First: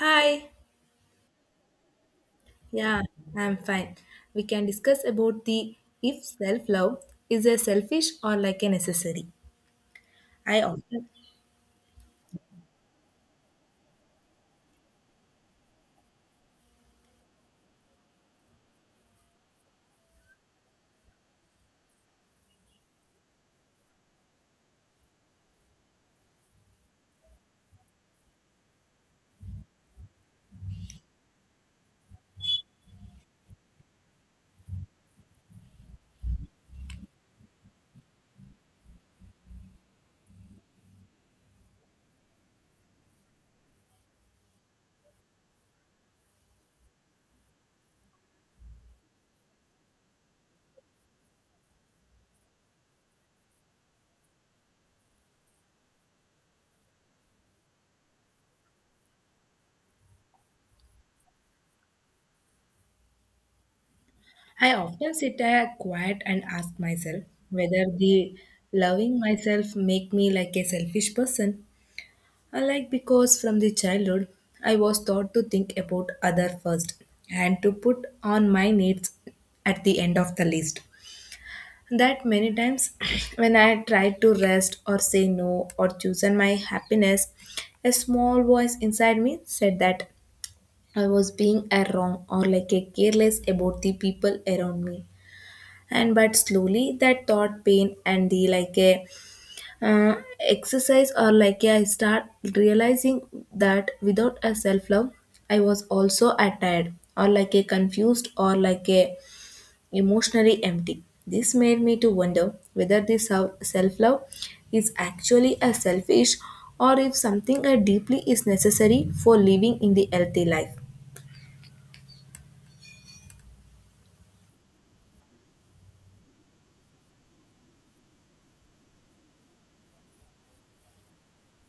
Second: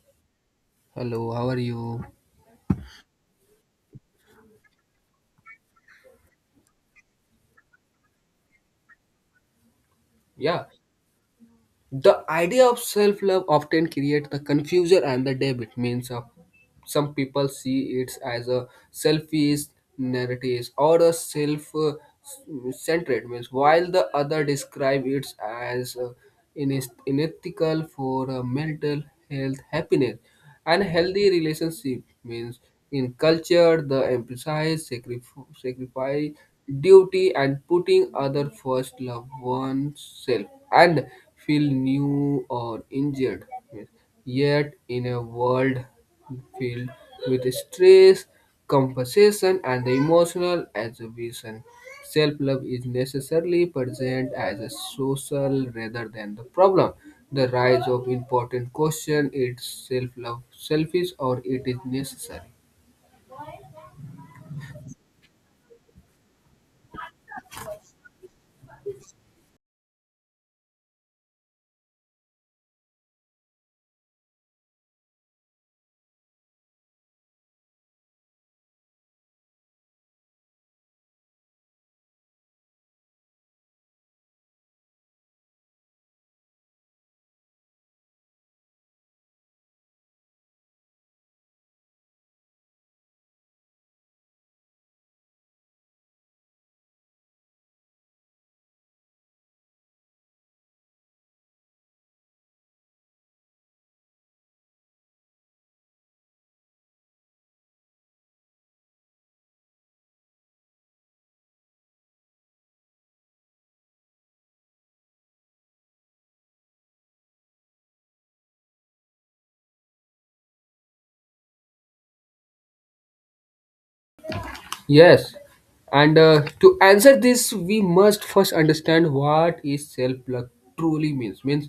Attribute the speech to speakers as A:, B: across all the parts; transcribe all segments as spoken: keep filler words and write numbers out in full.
A: Hi,
B: Hello, how are you?
A: yeah, I'm fine. We can discuss about the if self-love is a selfish or like a necessary. I
B: Yeah,
A: often
B: the idea of self love often creates the confusion and the debit. Means, uh, some people see it as a selfish narrative or a self uh, centered, means, while the other describe it as uh, ineth- unethical for uh, mental health happiness. And healthy relationship means in culture the emphasize sacrif- sacrifice, duty, and putting other first, love oneself, and feel new or injured. Yet in a world filled with stress, compensation, and the emotional exhibition. Self love is necessarily present as a social rather than the problem. The rise of important question is self love selfish or it is necessary?
A: I often sit a quiet and ask myself whether the loving myself make me like a selfish person, or like because from the childhood I was taught to think about other first and to put on my needs at the end of the list. That many times when I tried to rest or say no or chosen my happiness, a small voice inside me said that I was being a wrong or like a careless about the people around me. And but slowly that thought pain and the like a uh, exercise or like a, I start realizing that without a self love I was also attired or like a confused or like a emotionally empty. This made me to wonder whether this self love is actually a selfish, or if something I deeply is necessary for living in the healthy life.
B: Yes. And uh, to answer this, we must first understand what is self-love truly means, means,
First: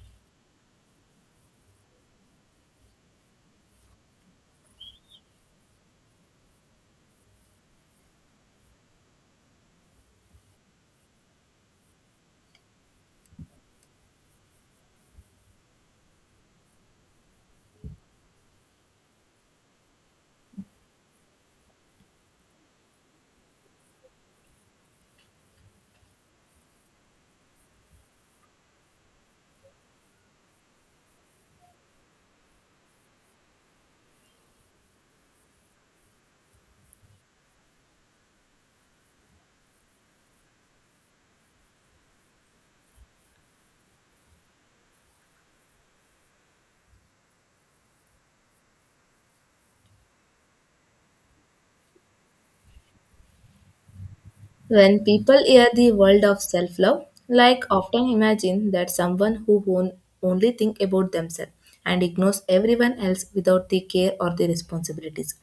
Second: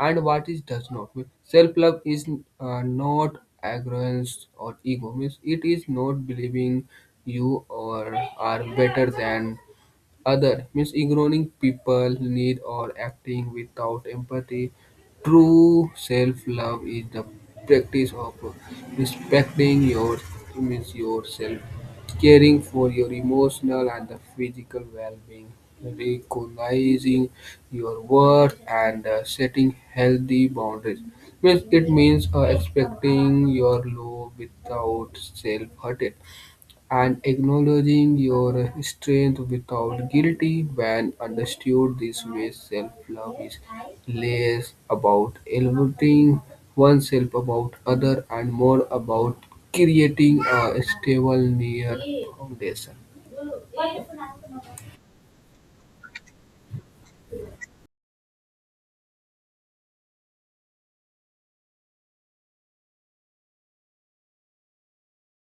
B: and what it does not mean. Self-love is uh, not arrogance or ego. Means it is not believing you or are better than other, means ignoring people need or acting without empathy. True self-love is the practice of respecting your, means yourself, caring for your emotional and the physical well-being, recognizing your worth, and uh, setting healthy boundaries. Means it means uh, expecting your love without self-hurting and acknowledging your strength without guilt. When understood this way, self-love is less about elevating oneself about other and more about creating a stable near foundation.
A: When people hear the world of self love, like often imagine that someone who on- only think about themselves and ignores everyone else without the care or the responsibilities.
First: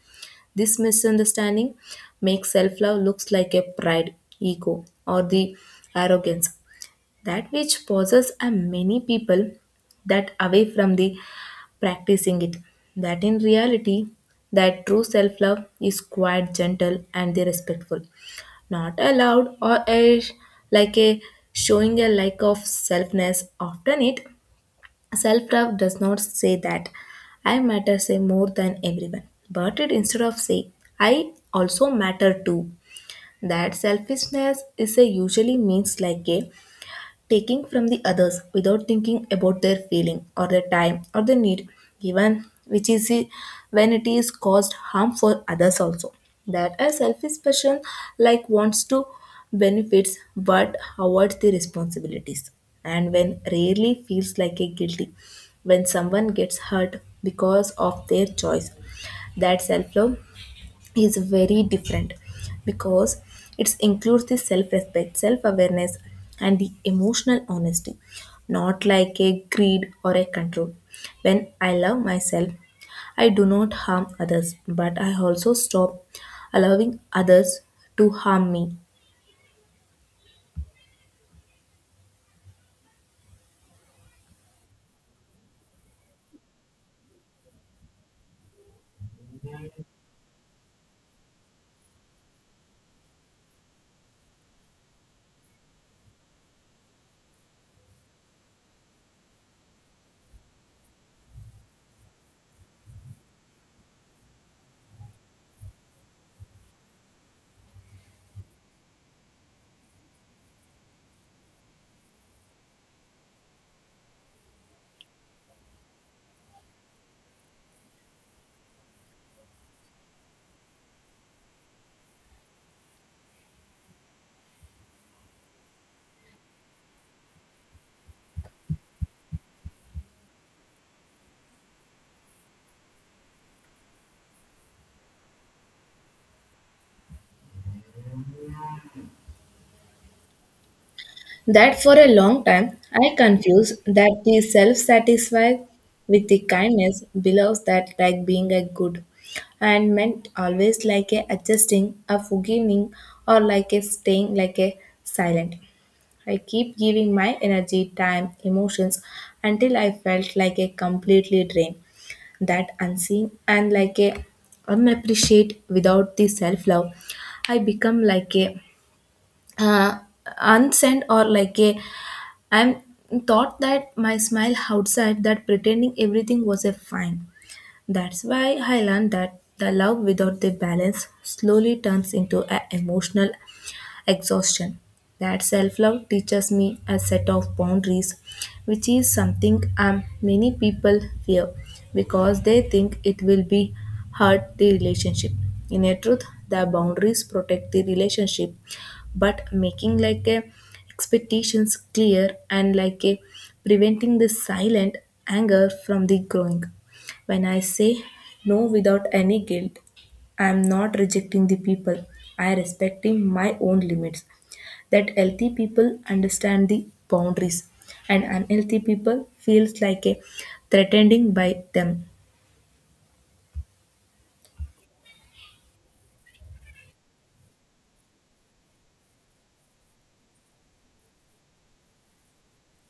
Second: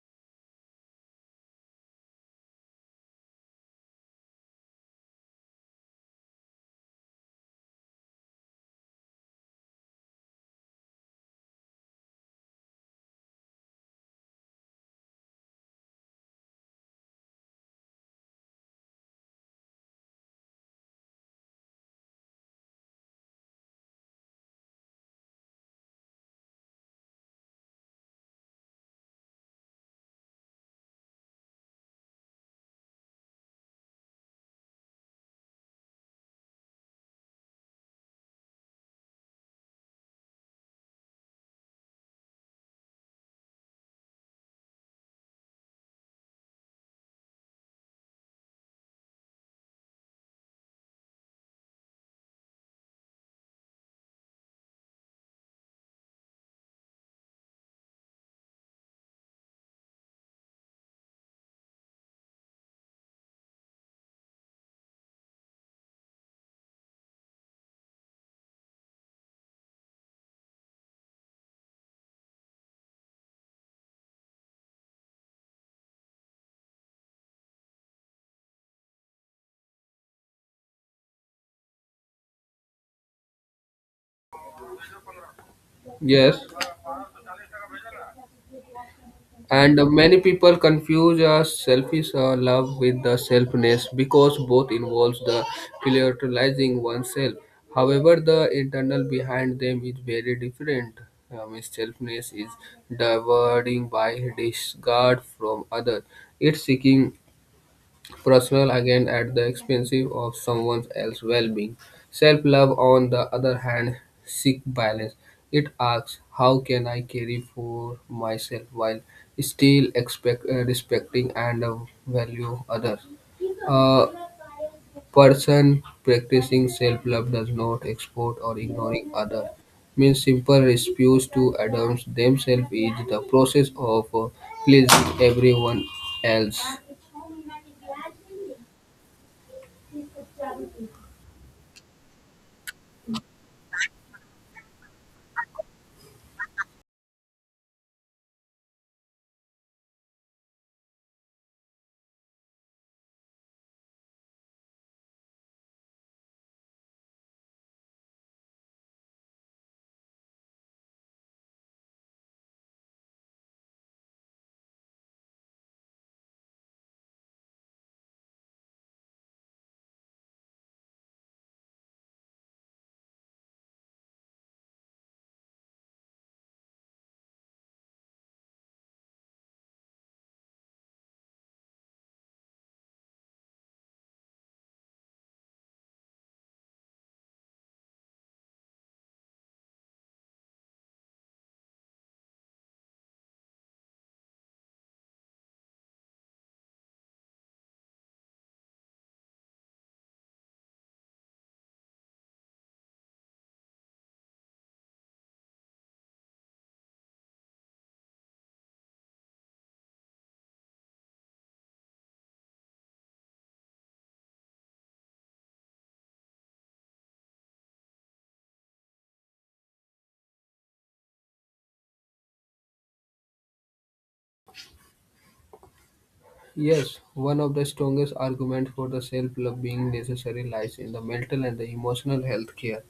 A: This misunderstanding makes self love looks like a pride, ego, or the arrogance, that which pauses a many people that away from the practicing it. That in reality, that true self love is quite gentle and the respectful, not allowed or a, like a showing a lack of selfness often it. Self love does not say that I matter say more than everyone, but it instead of say I also matter too. That selfishness is a usually means like a taking from the others without thinking about their feeling or their time or their need given, which is a- when it is caused harm for others also. That a selfish person like wants to benefits, but avoids the responsibilities, and when rarely feels like a guilty when someone gets hurt because of their choice. That self love is very different, because it includes the self-respect, self-awareness, and the emotional honesty, not like a greed or a control. When I love myself, I do not harm others, but I also stop allowing others to harm me.
B: Yes. And many people confuse uh, selfish uh, love with the selfness because both involves the prioritizing oneself. However, the internal behind them is very different. Um, selfness is diverting by disregard from others. It's seeking personal again at the expense of someone else's well-being. Self-love, on the other hand, seeks balance. It asks, how can I care for myself while still expect, uh, respecting and uh, value others? A person practicing self-love does not export or ignoring others. Means simple refuse to adapt themselves is the process of uh, pleasing everyone else.
A: That for a long time I confused that the self satisfied with the kindness belongs, that like being a good and meant always like a adjusting, a forgiving, or like a staying like a silent. I keep giving my energy, time, emotions until I felt like a completely drained, that unseen and like a unappreciate without the self love. I become like a uh, unsent or like a, I am thought that my smile outside that pretending everything was a fine. That's why I learned that the love without the balance slowly turns into an emotional exhaustion. That self love teaches me a set of boundaries, which is something um, many people fear because they think it will be hurt the relationship. In a truth, the boundaries protect the relationship, but making like a expectations clear and like a preventing the silent anger from the growing. When I say no without any guilt, I am not rejecting the people. I am respecting my own limits. That healthy people understand the boundaries, and unhealthy people feels like a threatening by them.
B: Yes, one of the strongest arguments for the self-love being necessary lies in the mental and the emotional health care,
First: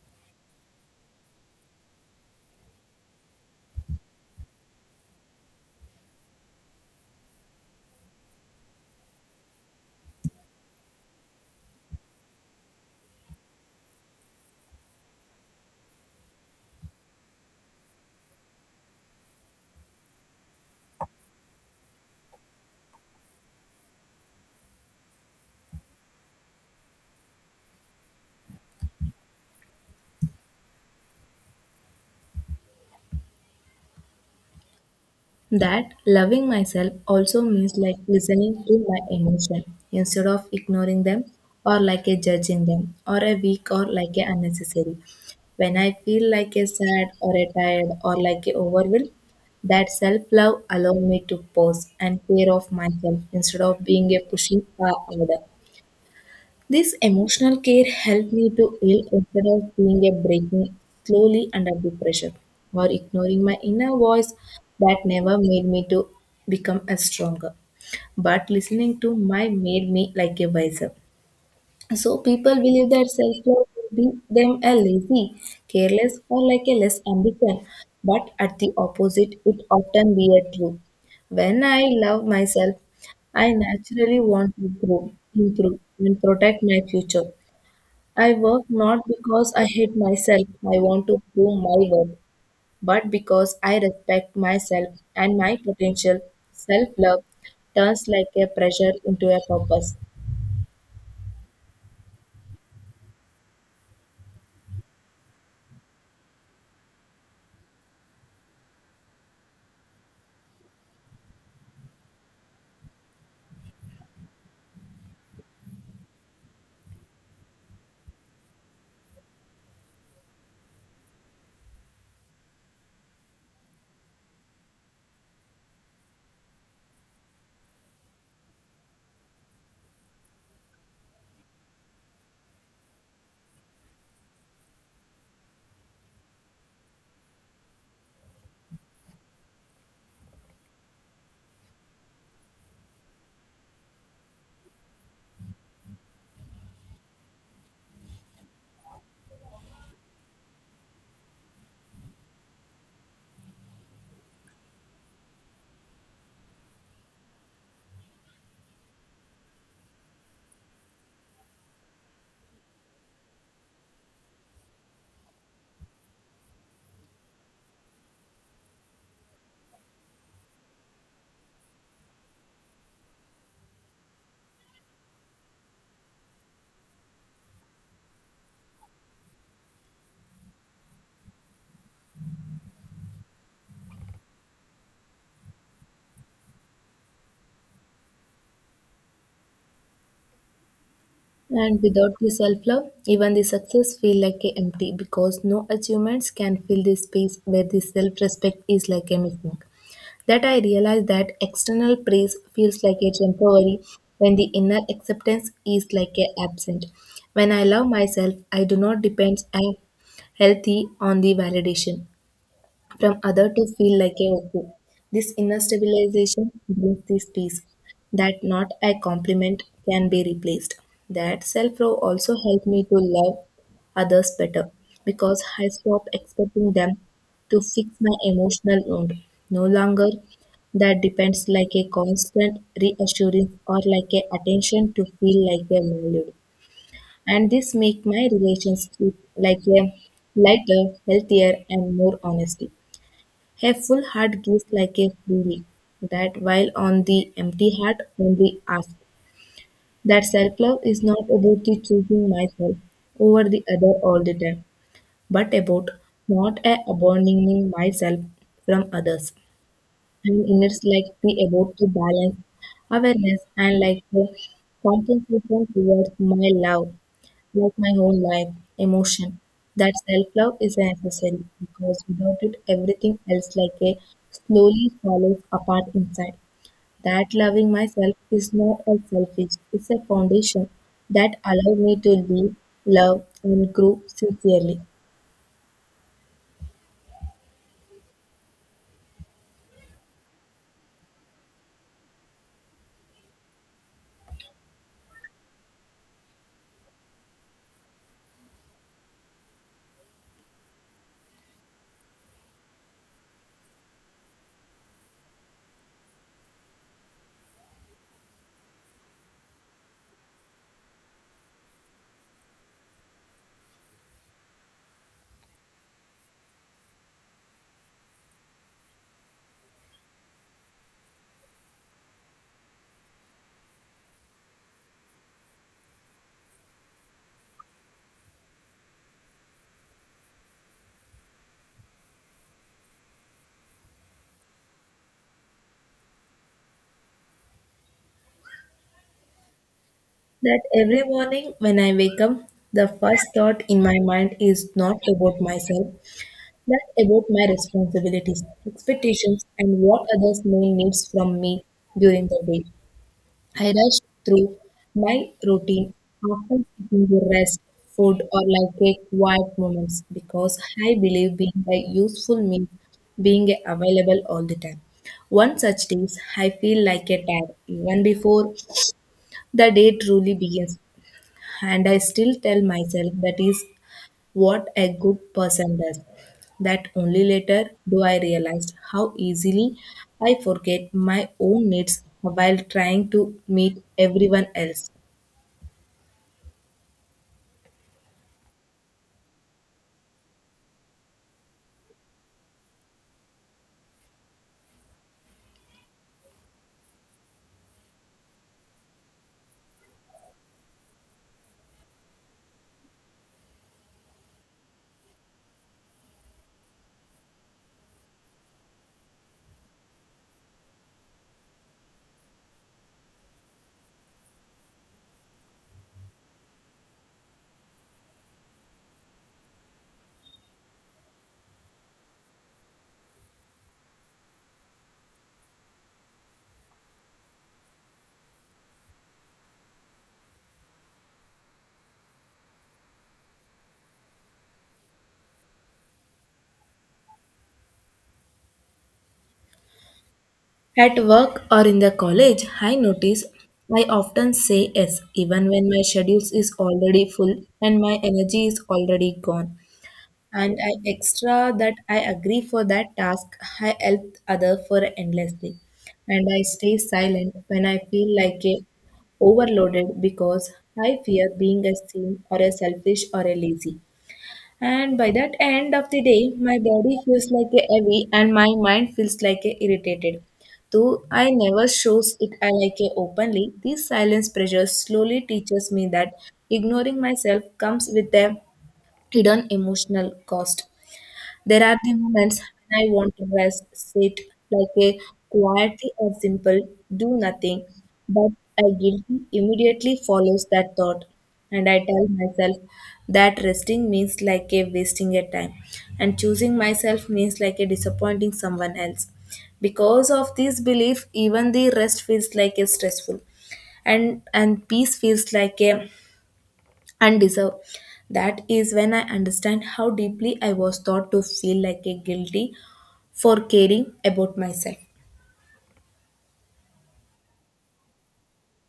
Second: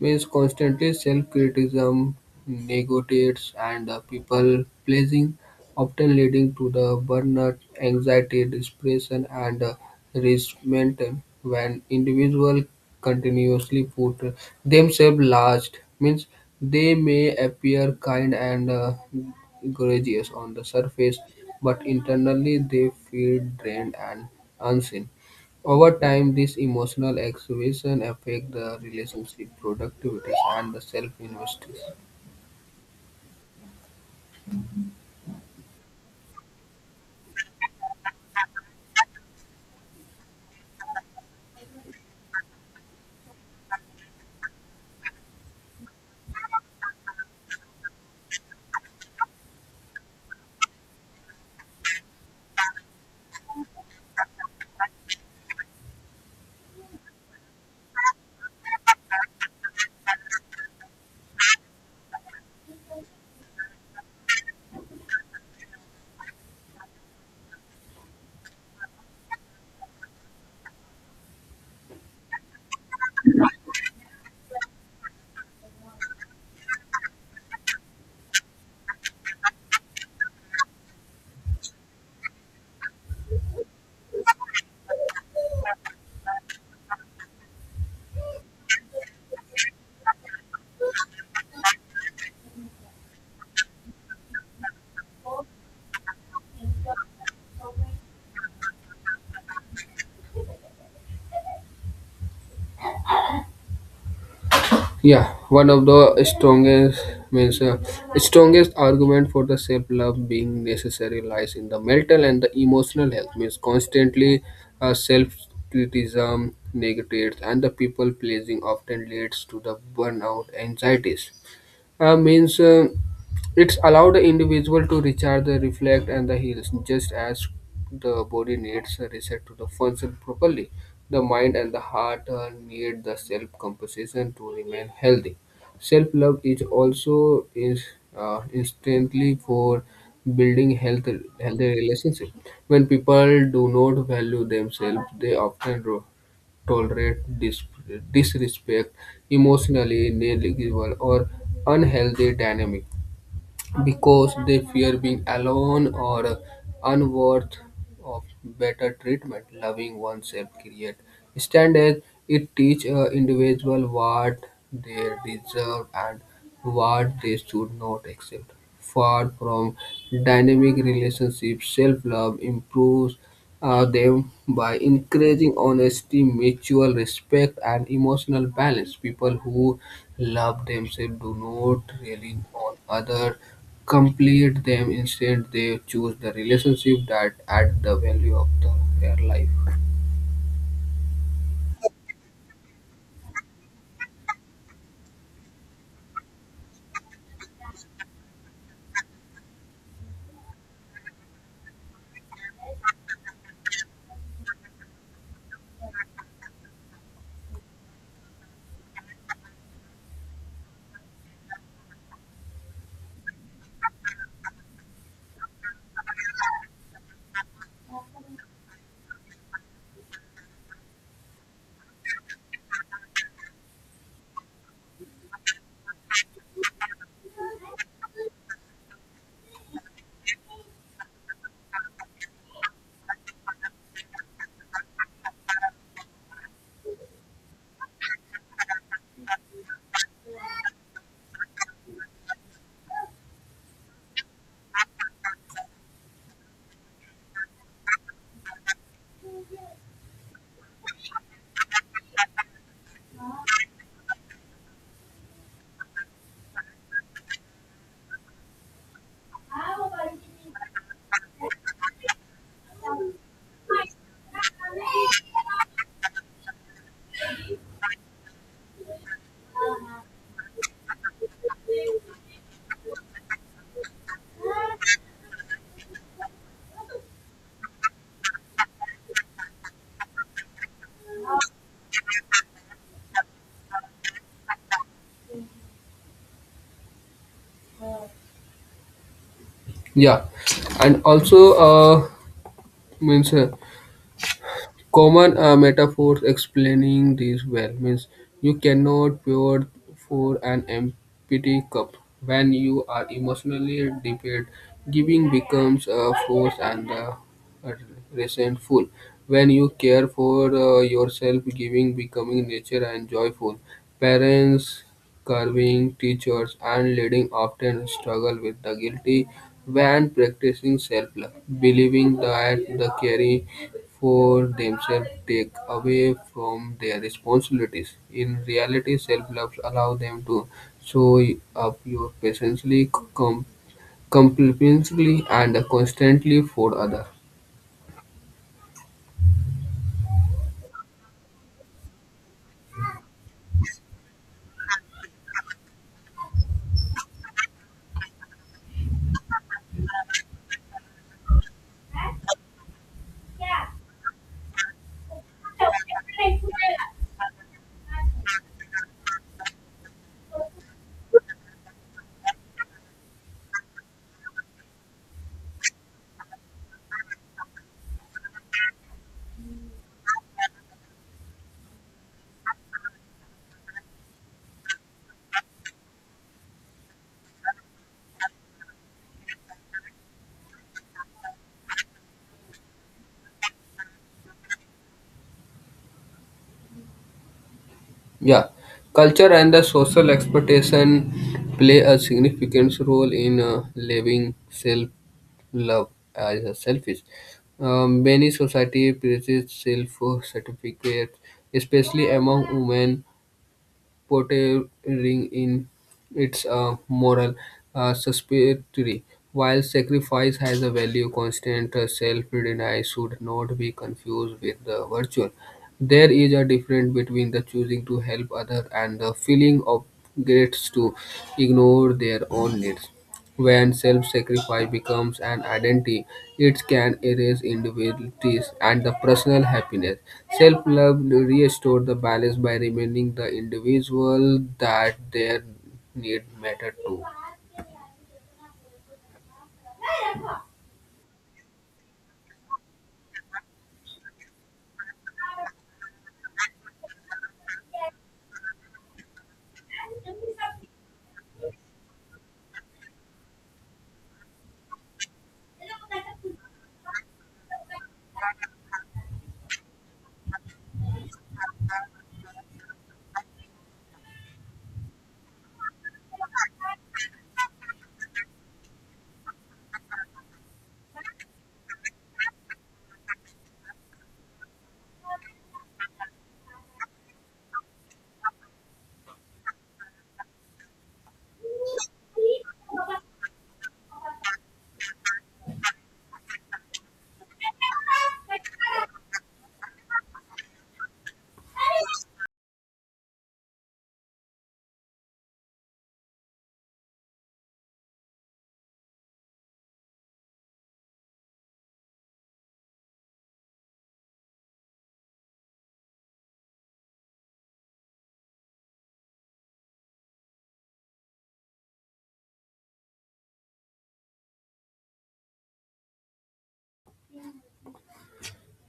B: means constantly self-criticism, negatives, and people-pleasing, often leading to the burnout, anxiety, depression, and uh, resentment when individuals continuously put themselves last. Means they may appear kind and uh, gracious on the surface, but internally they feel drained and unseen. Over time, this emotional exhibition affect the relationship, productivity, and the self-investors.
A: That loving myself also means like listening to my emotion instead of ignoring them, or like a judging them or a weak or like a unnecessary. When I feel like a sad or a tired or like a overwhelmed, that self love allow me to pause and care of myself instead of being a pushing uh, order. This emotional care helped me to heal instead of being a breaking slowly under the pressure or ignoring my inner voice, that never made me to become a stronger. But listening to my made me like a wiser. So people believe that self-love will be them a lazy, careless, or like a less ambition. But at the opposite, it often be a true. When I love myself, I naturally want to grow, improve, and protect my future. I work not because I hate myself, I want to prove my worth, but because I respect myself and my potential. Self love turns like a pressure into a purpose.
B: Yeah, one of the strongest means uh, strongest argument for the self-love being necessary lies in the mental and the emotional health. Means constantly uh, self-criticism, negatives, and the people pleasing often leads to the burnout, anxieties, uh, means um it's allowed the individual to recharge the reflect and the heals, just as the body needs a reset to the function properly. The mind and the heart uh, need the self compensation to remain healthy. Self love is also is uh, instantly for building health healthy relationship. When people do not value themselves, they often ro- tolerate dis- disrespect, emotionally negligible, or unhealthy dynamic because they fear being alone or unworth of better treatment. Loving oneself create standards. It teach a individual what they deserve and what they should not accept. Far from dynamic relationships, self-love improves uh, them by encouraging honesty, mutual respect, and emotional balance. People who love themselves do not rely on others, complete them. Instead, they choose the relationship that add the value of the, their life.
A: And without the self love, even the success feel like a empty, because no achievements can fill the space where the self respect is like a missing. That I realize that external praise feels like a temporary when the inner acceptance is like a absent. When I love myself, I do not depend on healthy on the validation from other to feel like a whole. This inner stabilization brings this peace that not a compliment can be replaced. That self love also helped me to love others better, because I stopped expecting them to fix my emotional wound. No longer that depends like a constant reassurance or like a attention to feel like a valued. And this make my relations like a lighter, healthier, and more honesty. A full heart gives like a feeling, that while on the empty heart only asks, that self love is not about the choosing myself over the other all the time, but about not a abandoning myself from others. And in it's like be about to balance awareness and like the compensation towards my love, like my whole life, emotion. That self love is necessary, because without it, everything else, like a slowly falls apart inside. That loving myself is not a selfish, it's a foundation that allows me to live, love, and grow sincerely.
B: Yeah, and also uh, means. Uh, Common uh, metaphors explaining this well, means you cannot pour for an empty cup. When you are emotionally depleted, giving becomes a force and uh, resentful. When you care for uh, yourself, giving becoming nature and joyful. Parents carving teachers and leaders often struggle with the guilty when practicing self-love, believing that the caring for themselves take away from their responsibilities. In reality, self-love allows them to show up your patiently, com- compassionately, and constantly for others.
A: That every morning when I wake up, the first thought in my mind is not about myself, but about my responsibilities, expectations, and what others may need from me during the day. I rush through my routine, often seeking the rest, food, or like a quiet moments, because I believe being a useful means being available all the time. One such days, I feel like a tired even before the day truly begins, and I still tell myself that is what a good person does. That only later do I realize how easily I forget my own needs while trying to meet everyone else.
B: Yeah, culture and the social expectation play a significant role in uh, living self love as a selfish. Um, many society praises self certificates, especially among women portraying in its uh, moral uh, suspiratory. While sacrifice has a value, constant uh, self-denial should not be confused with the virtue. There is a difference between the choosing to help others and the feeling of guilt to ignore their own needs. When self-sacrifice becomes an identity, it can erase individualities and the personal happiness. Self-love restores the balance by reminding the individual that their need matter too.
A: At work or in the college, I notice I often say yes even when my schedule is already full and my energy is already gone. And I extra that I agree for that task. I help other for endlessly, and I stay silent when I feel like a overloaded, because I fear being a seen or a selfish or a lazy. And by that end of the day, my body feels like a heavy and my mind feels like a irritated. Though I never shows it I like a openly, this silence pressure slowly teaches me that ignoring myself comes with a hidden emotional cost. There are the moments when I want to rest, sit like a quietly or simple, do nothing, but I guilty immediately follows that thought. And I tell myself that resting means like a wasting a time, and choosing myself means like a disappointing someone else. Because of this belief, even the rest feels like a stressful, and and peace feels like a and deserve. That is when I understand how deeply I was taught to feel like a guilty for caring about myself.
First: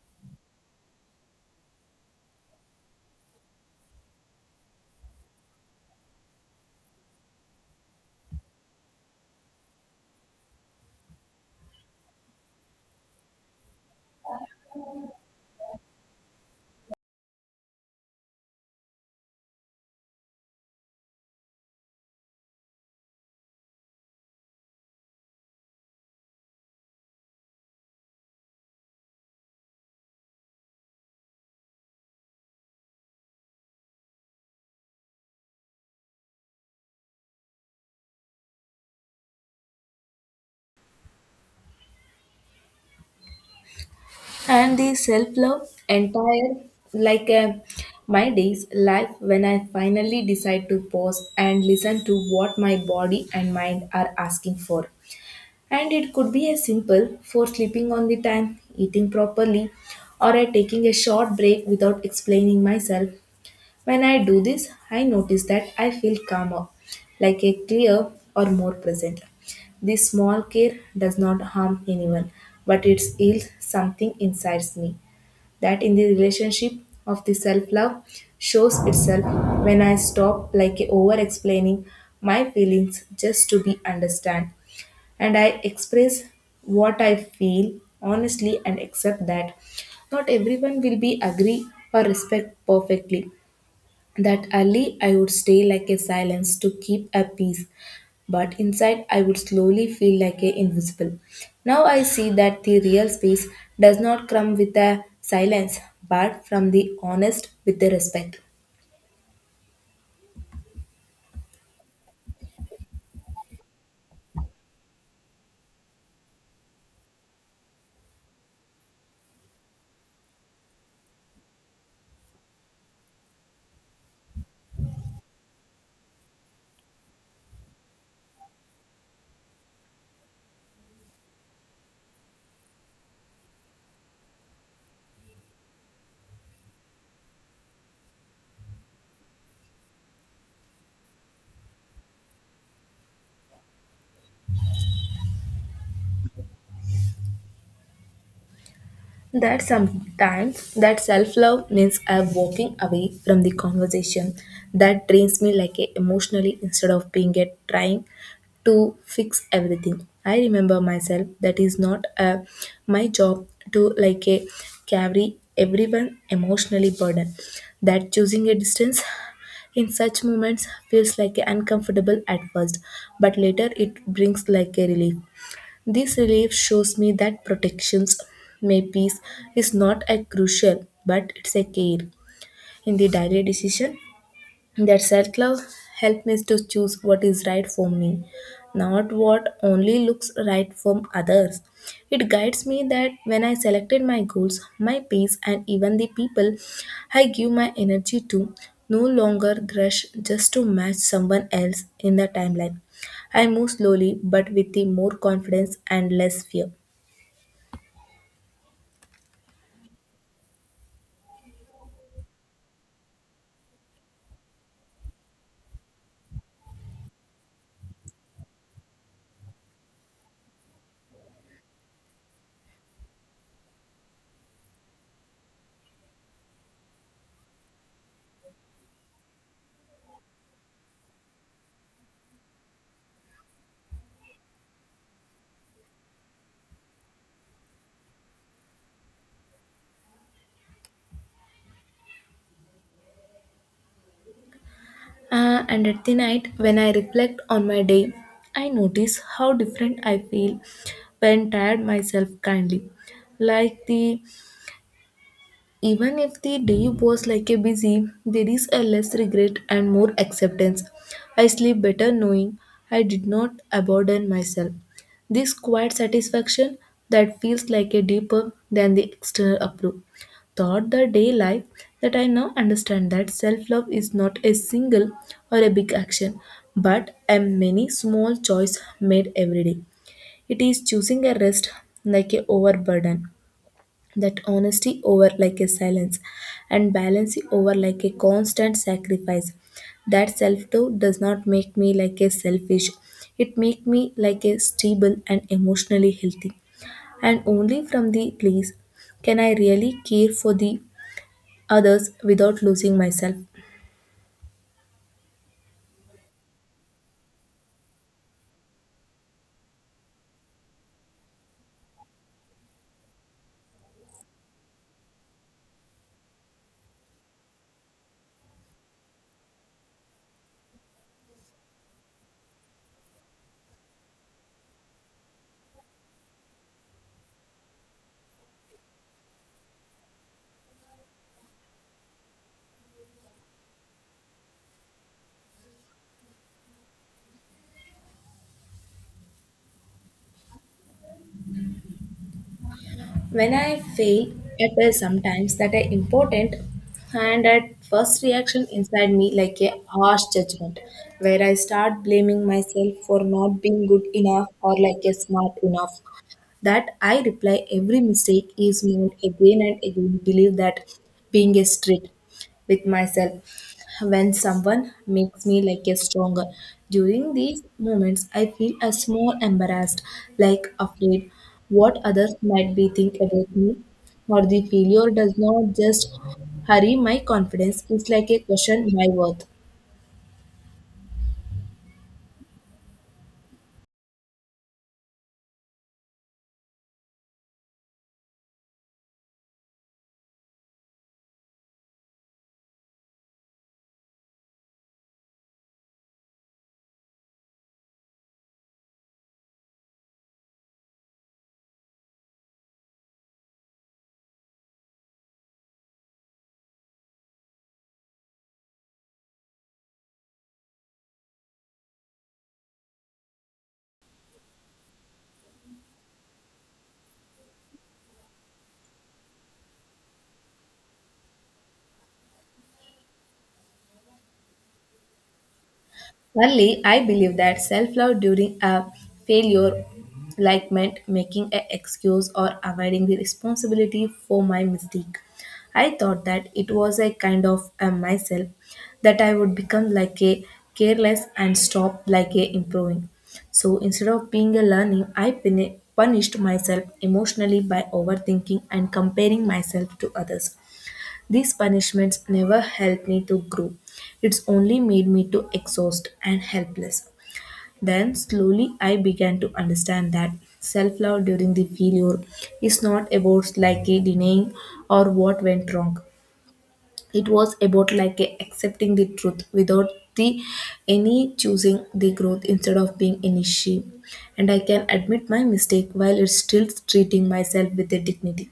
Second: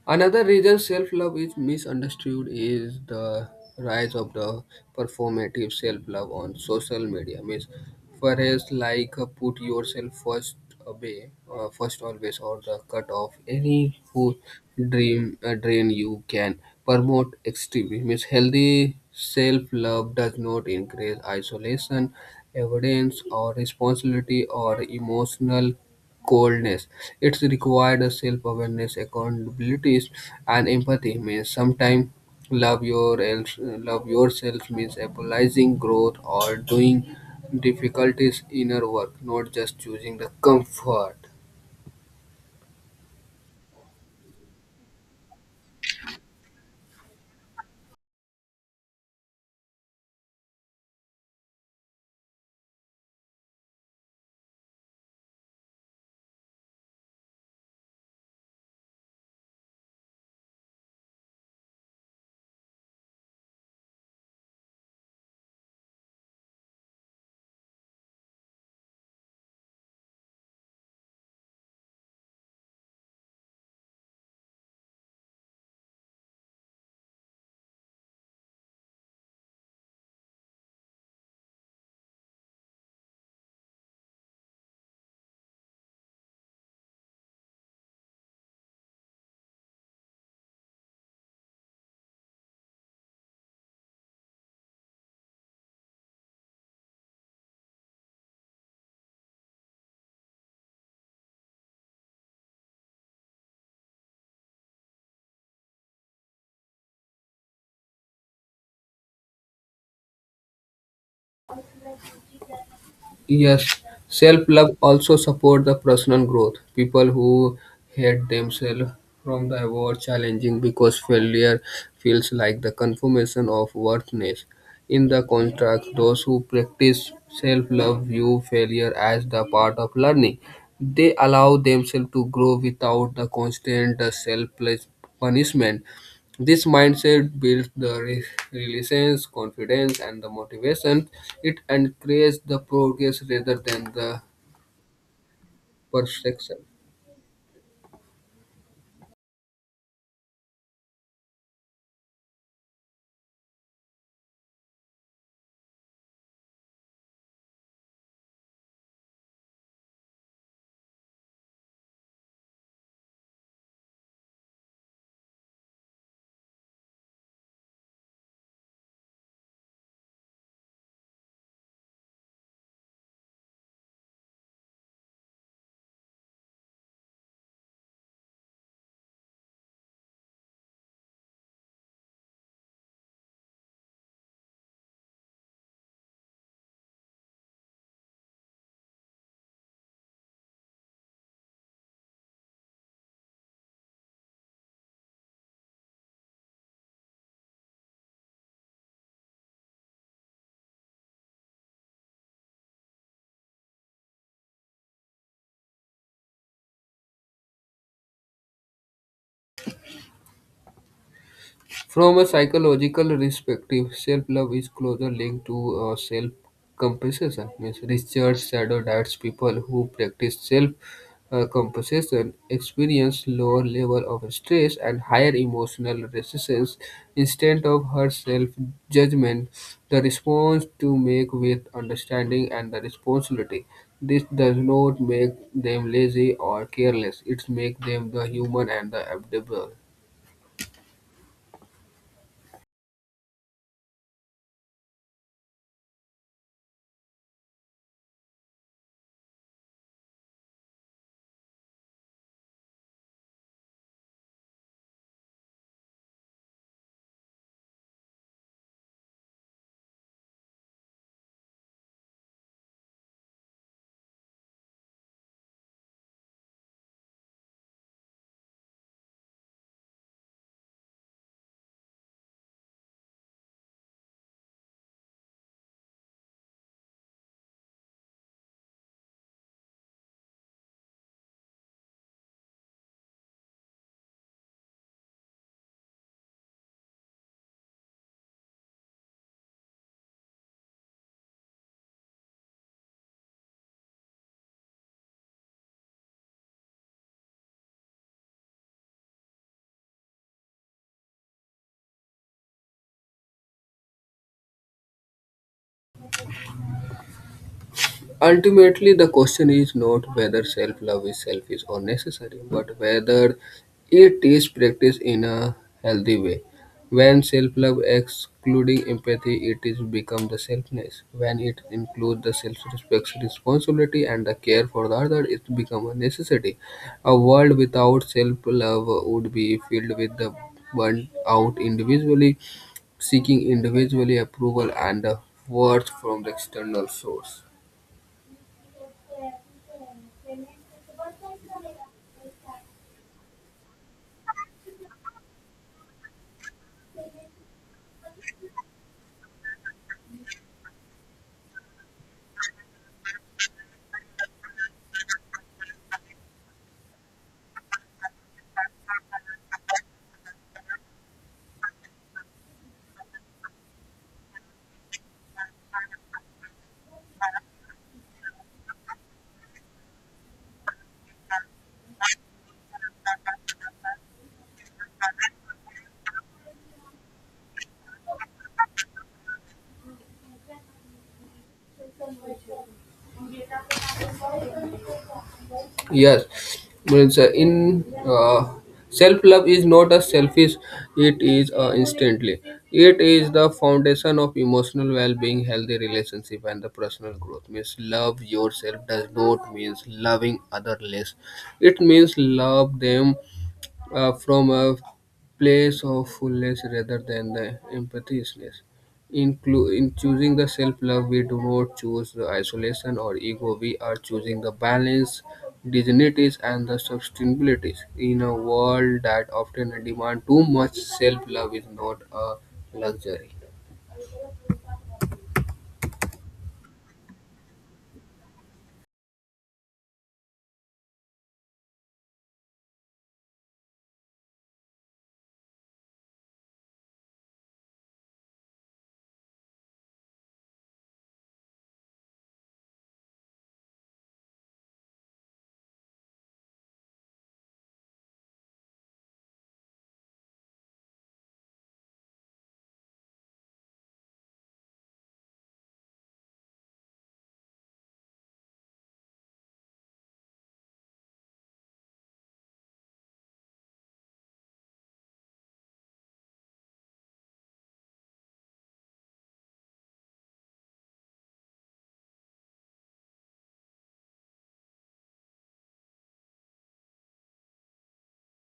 B: Another reason self-love is misunderstood is the rise of the performative self-love on social media. Means, whereas like uh, put yourself first away, uh, first always, or the cut off any who dream uh, drain you can promote extremely. Means healthy self-love does not encourage isolation, avoidance, or responsibility or emotional coldness. It's required a self-awareness, accountability, and empathy. Means sometimes love your else- love yourself means apologizing growth or doing difficulties inner work, not just choosing the comfort.
A: And the self love entire like uh, my day's life when I finally decide to pause and listen to what my body and mind are asking for. And it could be as simple for sleeping on the time, eating properly, or at taking a short break without explaining myself. When I do this, I notice that I feel calmer, like a clear or more present. This small care does not harm anyone, but it heals something inside me. That in the relationship of the self love shows itself when I stop like over explaining my feelings just to be understood, and I express what I feel honestly and accept that not everyone will be agree or respect perfectly. That early I would stay like a silence to keep a peace, but inside I would slowly feel like a invisible. Now I see that the real space does not come with a silence, but from the honest with the respect.
B: Yes, self-love also support the personal growth. People who hate themselves from the avoid challenging because failure feels like the confirmation of worthiness. In the contrast, those who practice self-love view failure as the part of learning. They allow themselves to grow without the constant self-punishment. This mindset builds the re- resilience, confidence, and the motivation. It encourages the progress rather than the perfection.
A: That sometimes that self-love means I'm walking away from the conversation that drains me like a emotionally, instead of being a trying to fix everything. I remember myself that is not uh, my job to like a carry everyone emotionally burden. That choosing a distance in such moments feels like a uncomfortable at first, but later it brings like a relief. This relief shows me that protections may peace is not a crucial, but it's a care. In the daily decision, that self love helped me to choose what is right for me, not what only looks right from others. It guides me that when I selected my goals, my peace, and even the people I give my energy to, no longer rush just to match someone else in the timeline. I move slowly but with the more confidence and less fear.
B: From a psychological perspective, self-love is closely linked to uh, self-compassion. Means Richard Shadow diets people who practice self-compassion experience lower level of stress and higher emotional resistance instead of her self-judgment. The response to make with understanding and the responsibility. This does not make them lazy or careless. It makes them the human and the adaptable.
A: Uh, and at the night, when I reflect on my day, I notice how different I feel when tired myself kindly. Like the Even if the day was like a busy, there is a less regret and more acceptance. I sleep better knowing I did not abandon myself. This quiet satisfaction that feels like a deeper than the external approval. Thought the day life that I now understand that self love is not a single or a big action, but a many small choice made every day. It is choosing a rest like a overburden, that honesty over like a silence, and balance over like a constant sacrifice. That self doubt does not make me like a selfish, it make me like a stable and emotionally healthy, and only from the place can I really care for the others without losing myself.
B: Ultimately, the question is not whether self love is selfish or necessary, but whether it is practiced in a healthy way. When self love excluding empathy, it is become the selfness. When it includes the self respect, responsibility, and the care for the other, it become a necessity. A world without self love would be filled with the burnt out individually, seeking individually approval and uh, worth from the external source.
A: When I fail I feel sometimes that are important, and at first reaction inside me like a harsh judgment, where I start blaming myself for not being good enough or like a smart enough. That I reply every mistake is made again and again, believe that being a strict with myself when someone makes me like a stronger. During these moments, I feel a small embarrassed, like afraid what others might be think about me, or the failure does not just hurry my confidence. It's like a question my worth.
B: Yes, means uh, in uh, self love is not a selfish; it is uh, instantly. It is the foundation of emotional well-being, healthy relationship, and the personal growth. Means love yourself does not means loving other less. It means love them uh, from a place of fullness rather than the emptiness. In, clu- in choosing the self love, we do not choose the isolation or ego, we are choosing the balance, dignities, and the sustainability. In a world that often demand too much, self love is not a luxury.
A: Only I believe that self love during a failure like meant making an excuse or avoiding the responsibility for my mistake. I thought that it was a kind of a myself that I would become like a careless and stop like a improving. So instead of being a learning, I puni- punished myself emotionally by overthinking and comparing myself to others. These punishments never helped me to grow. It's only made me to exhaust and helpless. Then slowly I began to understand that self-love during the failure is not about like a denying or what went wrong. It was about like a accepting the truth without the any choosing the growth instead of being any shame. And I can admit my mistake while it's still treating myself with a dignity.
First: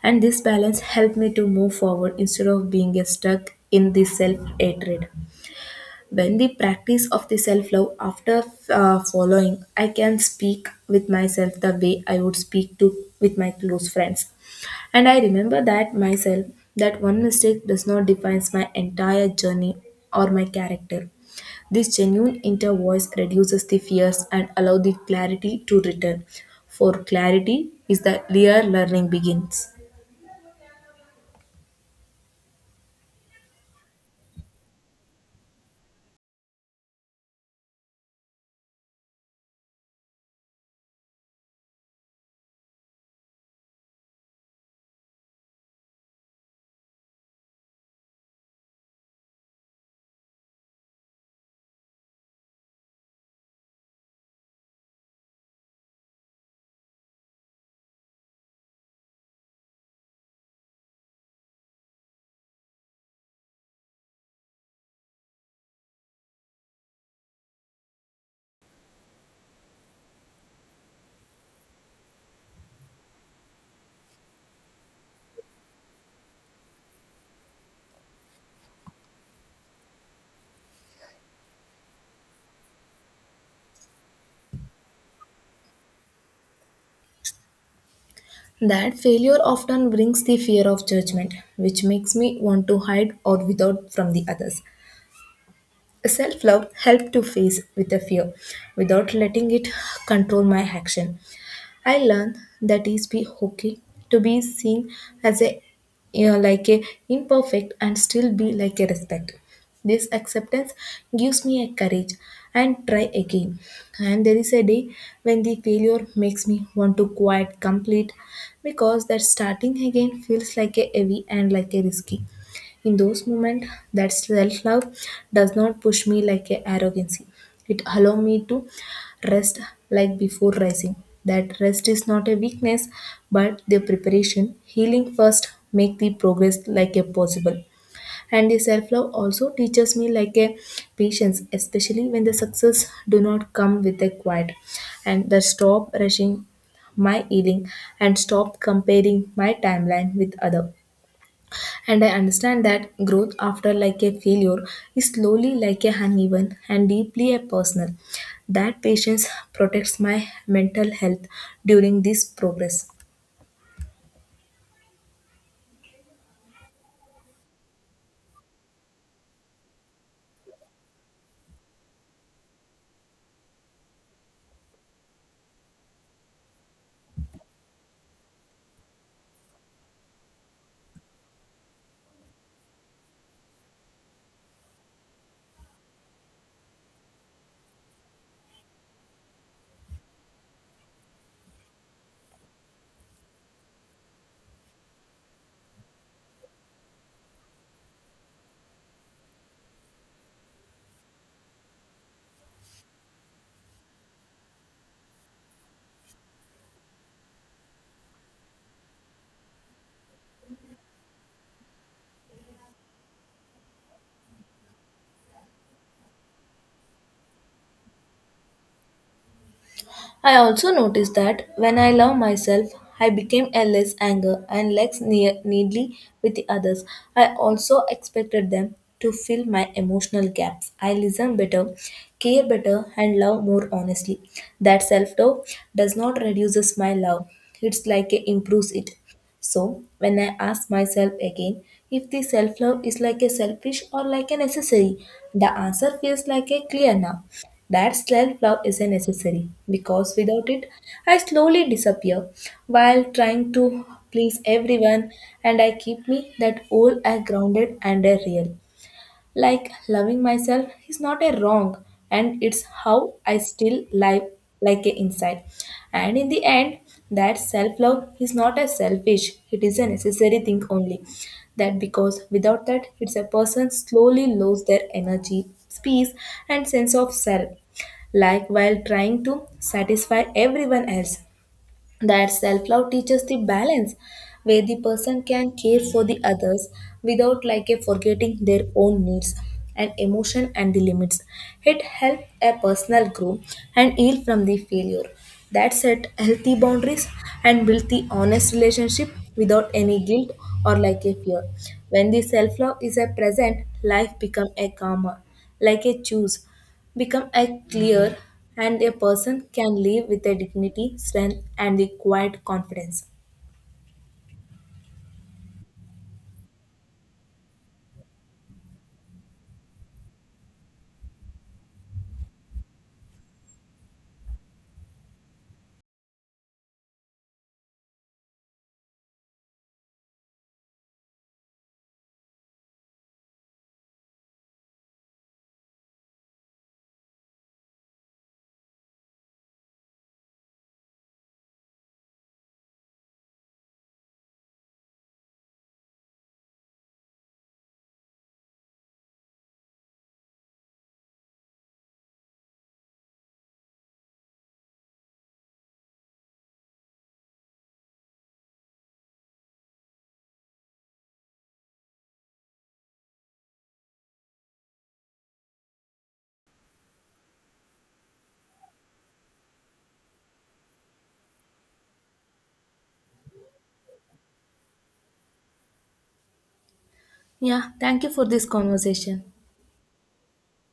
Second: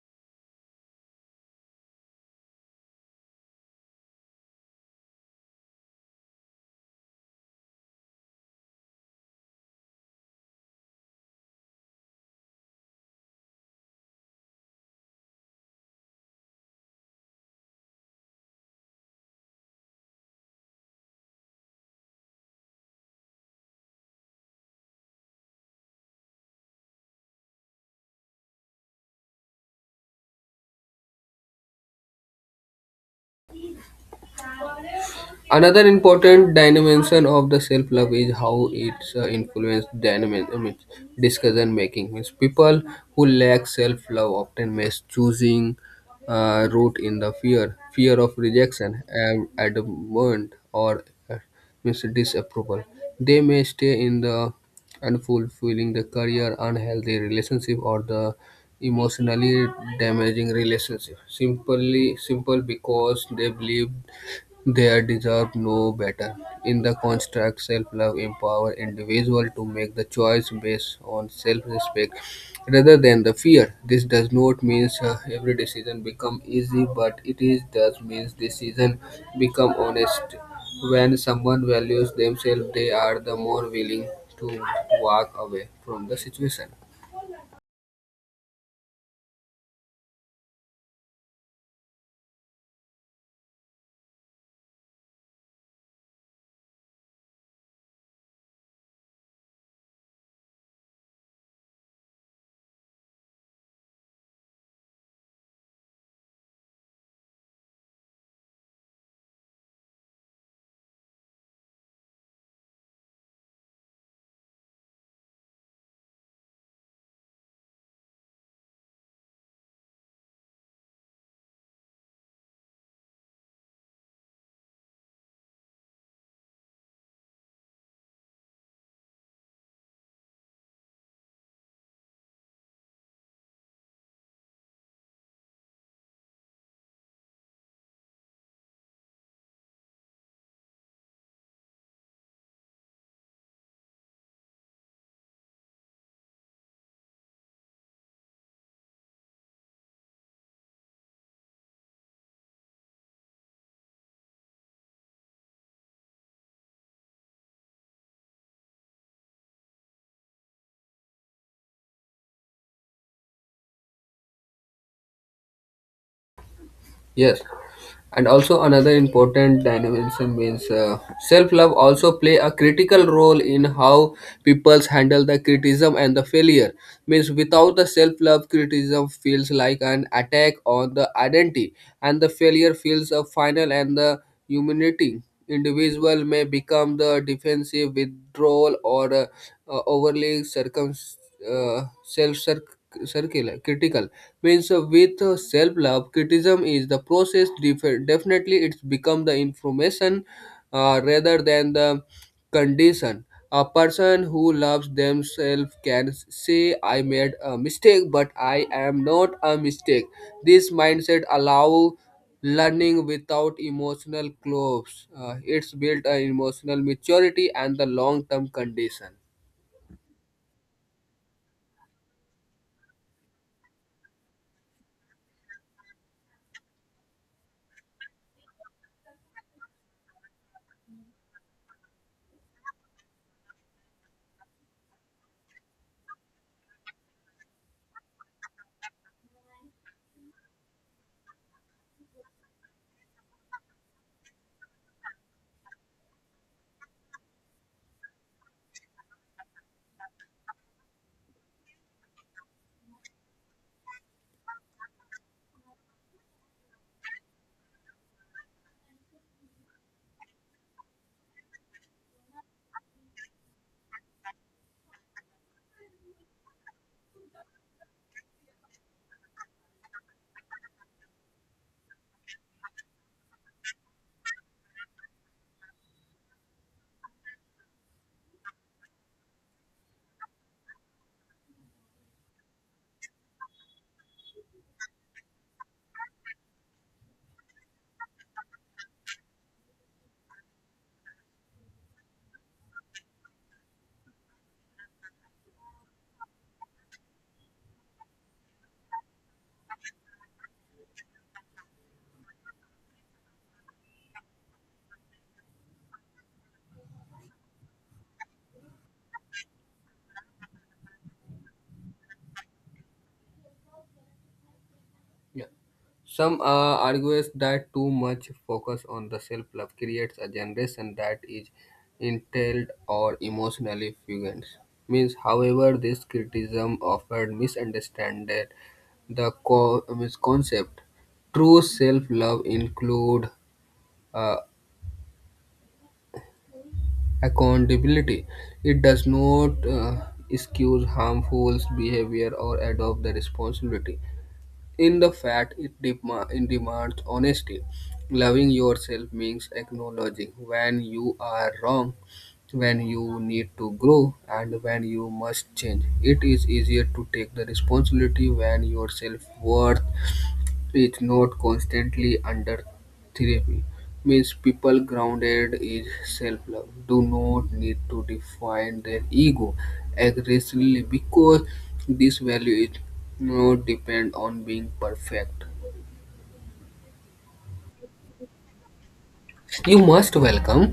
A: And this balance helped me to move forward instead of being stuck in the self hatred. When the practice of the self love after uh, following, I can speak with myself the way I would speak to with my close friends. And I remember that myself that one mistake does not define my entire journey or my character. This genuine inner voice reduces the fears and allow the clarity to return. For clarity is the real learning begins.
B: Another important dimension of the self-love is how it's uh, influenced dynamic I mean, discussion making. Means people who lack self-love often miss choosing uh, root in the fear, fear of rejection, and abandonment, or uh, failure means disapproval. They may stay in the unfulfilling the career, unhealthy relationship, or the emotionally damaging relationship. Simply Simple because they believe they deserve no better. In the construct, self-love empower individual to make the choice based on self-respect rather than the fear. This does not mean uh, every decision become easy, but it is does means decision become honest. When someone values themselves, they are the more willing to walk away from the situation.
A: That failure often brings the fear of judgment, which makes me want to hide or without from the others. Self love helps to face with the fear without letting it control my action. I learned that is be okay to be seen as a you know, like a imperfect and still be like a respect. This acceptance gives me a courage and try again. And there is a day when the failure makes me want to quit complete because that starting again feels like a heavy and like a risky. In those moments, that self love does not push me like a arrogancy. It allows me to rest like before rising. That rest is not a weakness, but the preparation, healing first, make the progress like a possible. And the self-love also teaches me like a patience, especially when the success do not come with a quiet. And the stop rushing my healing and stop comparing my timeline with other, and I understand that growth after like a failure is slowly like a uneven and deeply a personal. That patience protects my mental health during this progress.
B: Yes, and also another important dimension means uh, self-love also play a critical role in how peoples handle the criticism and the failure. Means without the self-love, criticism feels like an attack on the identity, and the failure feels a final and the humiliating. Individual may become the defensive withdrawal or uh, uh, overly circum uh, self circular critical, means uh, with uh, self-love criticism is the process def- definitely it's become the information uh, rather than the condition. A person who loves themselves can say I made a mistake but I am not a mistake. This mindset allow learning without emotional clothes. Uh, it's built an emotional maturity and the long-term condition.
A: I also noticed that when I love myself, I became a less anger and less ne- needly with the others. I also expected them to fill my emotional gaps. I listen better, care better, and love more honestly. That self doubt does not reduces my love. It's like it improves it. So when I ask myself again if the self love is like a selfish or like a necessary, the answer feels like a clear now. That self love is a necessary because without it, I slowly disappear while trying to please everyone, and I keep me that old, I grounded and a real. Like loving myself is not a wrong, and it's how I still live like a inside. And in the end, that self-love is not a selfish, it is a necessary thing only. That because without that, it's a person slowly lose their energy, peace and sense of self like while trying to satisfy everyone else. That self-love teaches the balance where the person can care for the others without like a forgetting their own needs and emotion and the limits. It helps a personal grow and heal from the failure, that set healthy boundaries and build the honest relationship without any guilt or like a fear. When the self-love is a present life become a calmer, like a choose become a clear, and a person can live with a dignity, strength, and the quiet confidence.
B: Yeah. Some uh, argues that too much focus on the self-love creates a generation that is entitled or emotionally fugant. Means, however, this criticism often misunderstands the co- means concept. True self-love include uh, accountability. It does not uh, excuse harmful behavior or adopt the responsibility. In the fact, it, dema- it demands honesty. Loving yourself means acknowledging when you are wrong, when you need to grow, and when you must change. It is easier to take the responsibility when your self worth is not constantly under therapy. Means people grounded is self-love do not need to define their ego aggressively because this value is not depend on being perfect.
A: Yeah, thank you for this conversation.
B: You must welcome.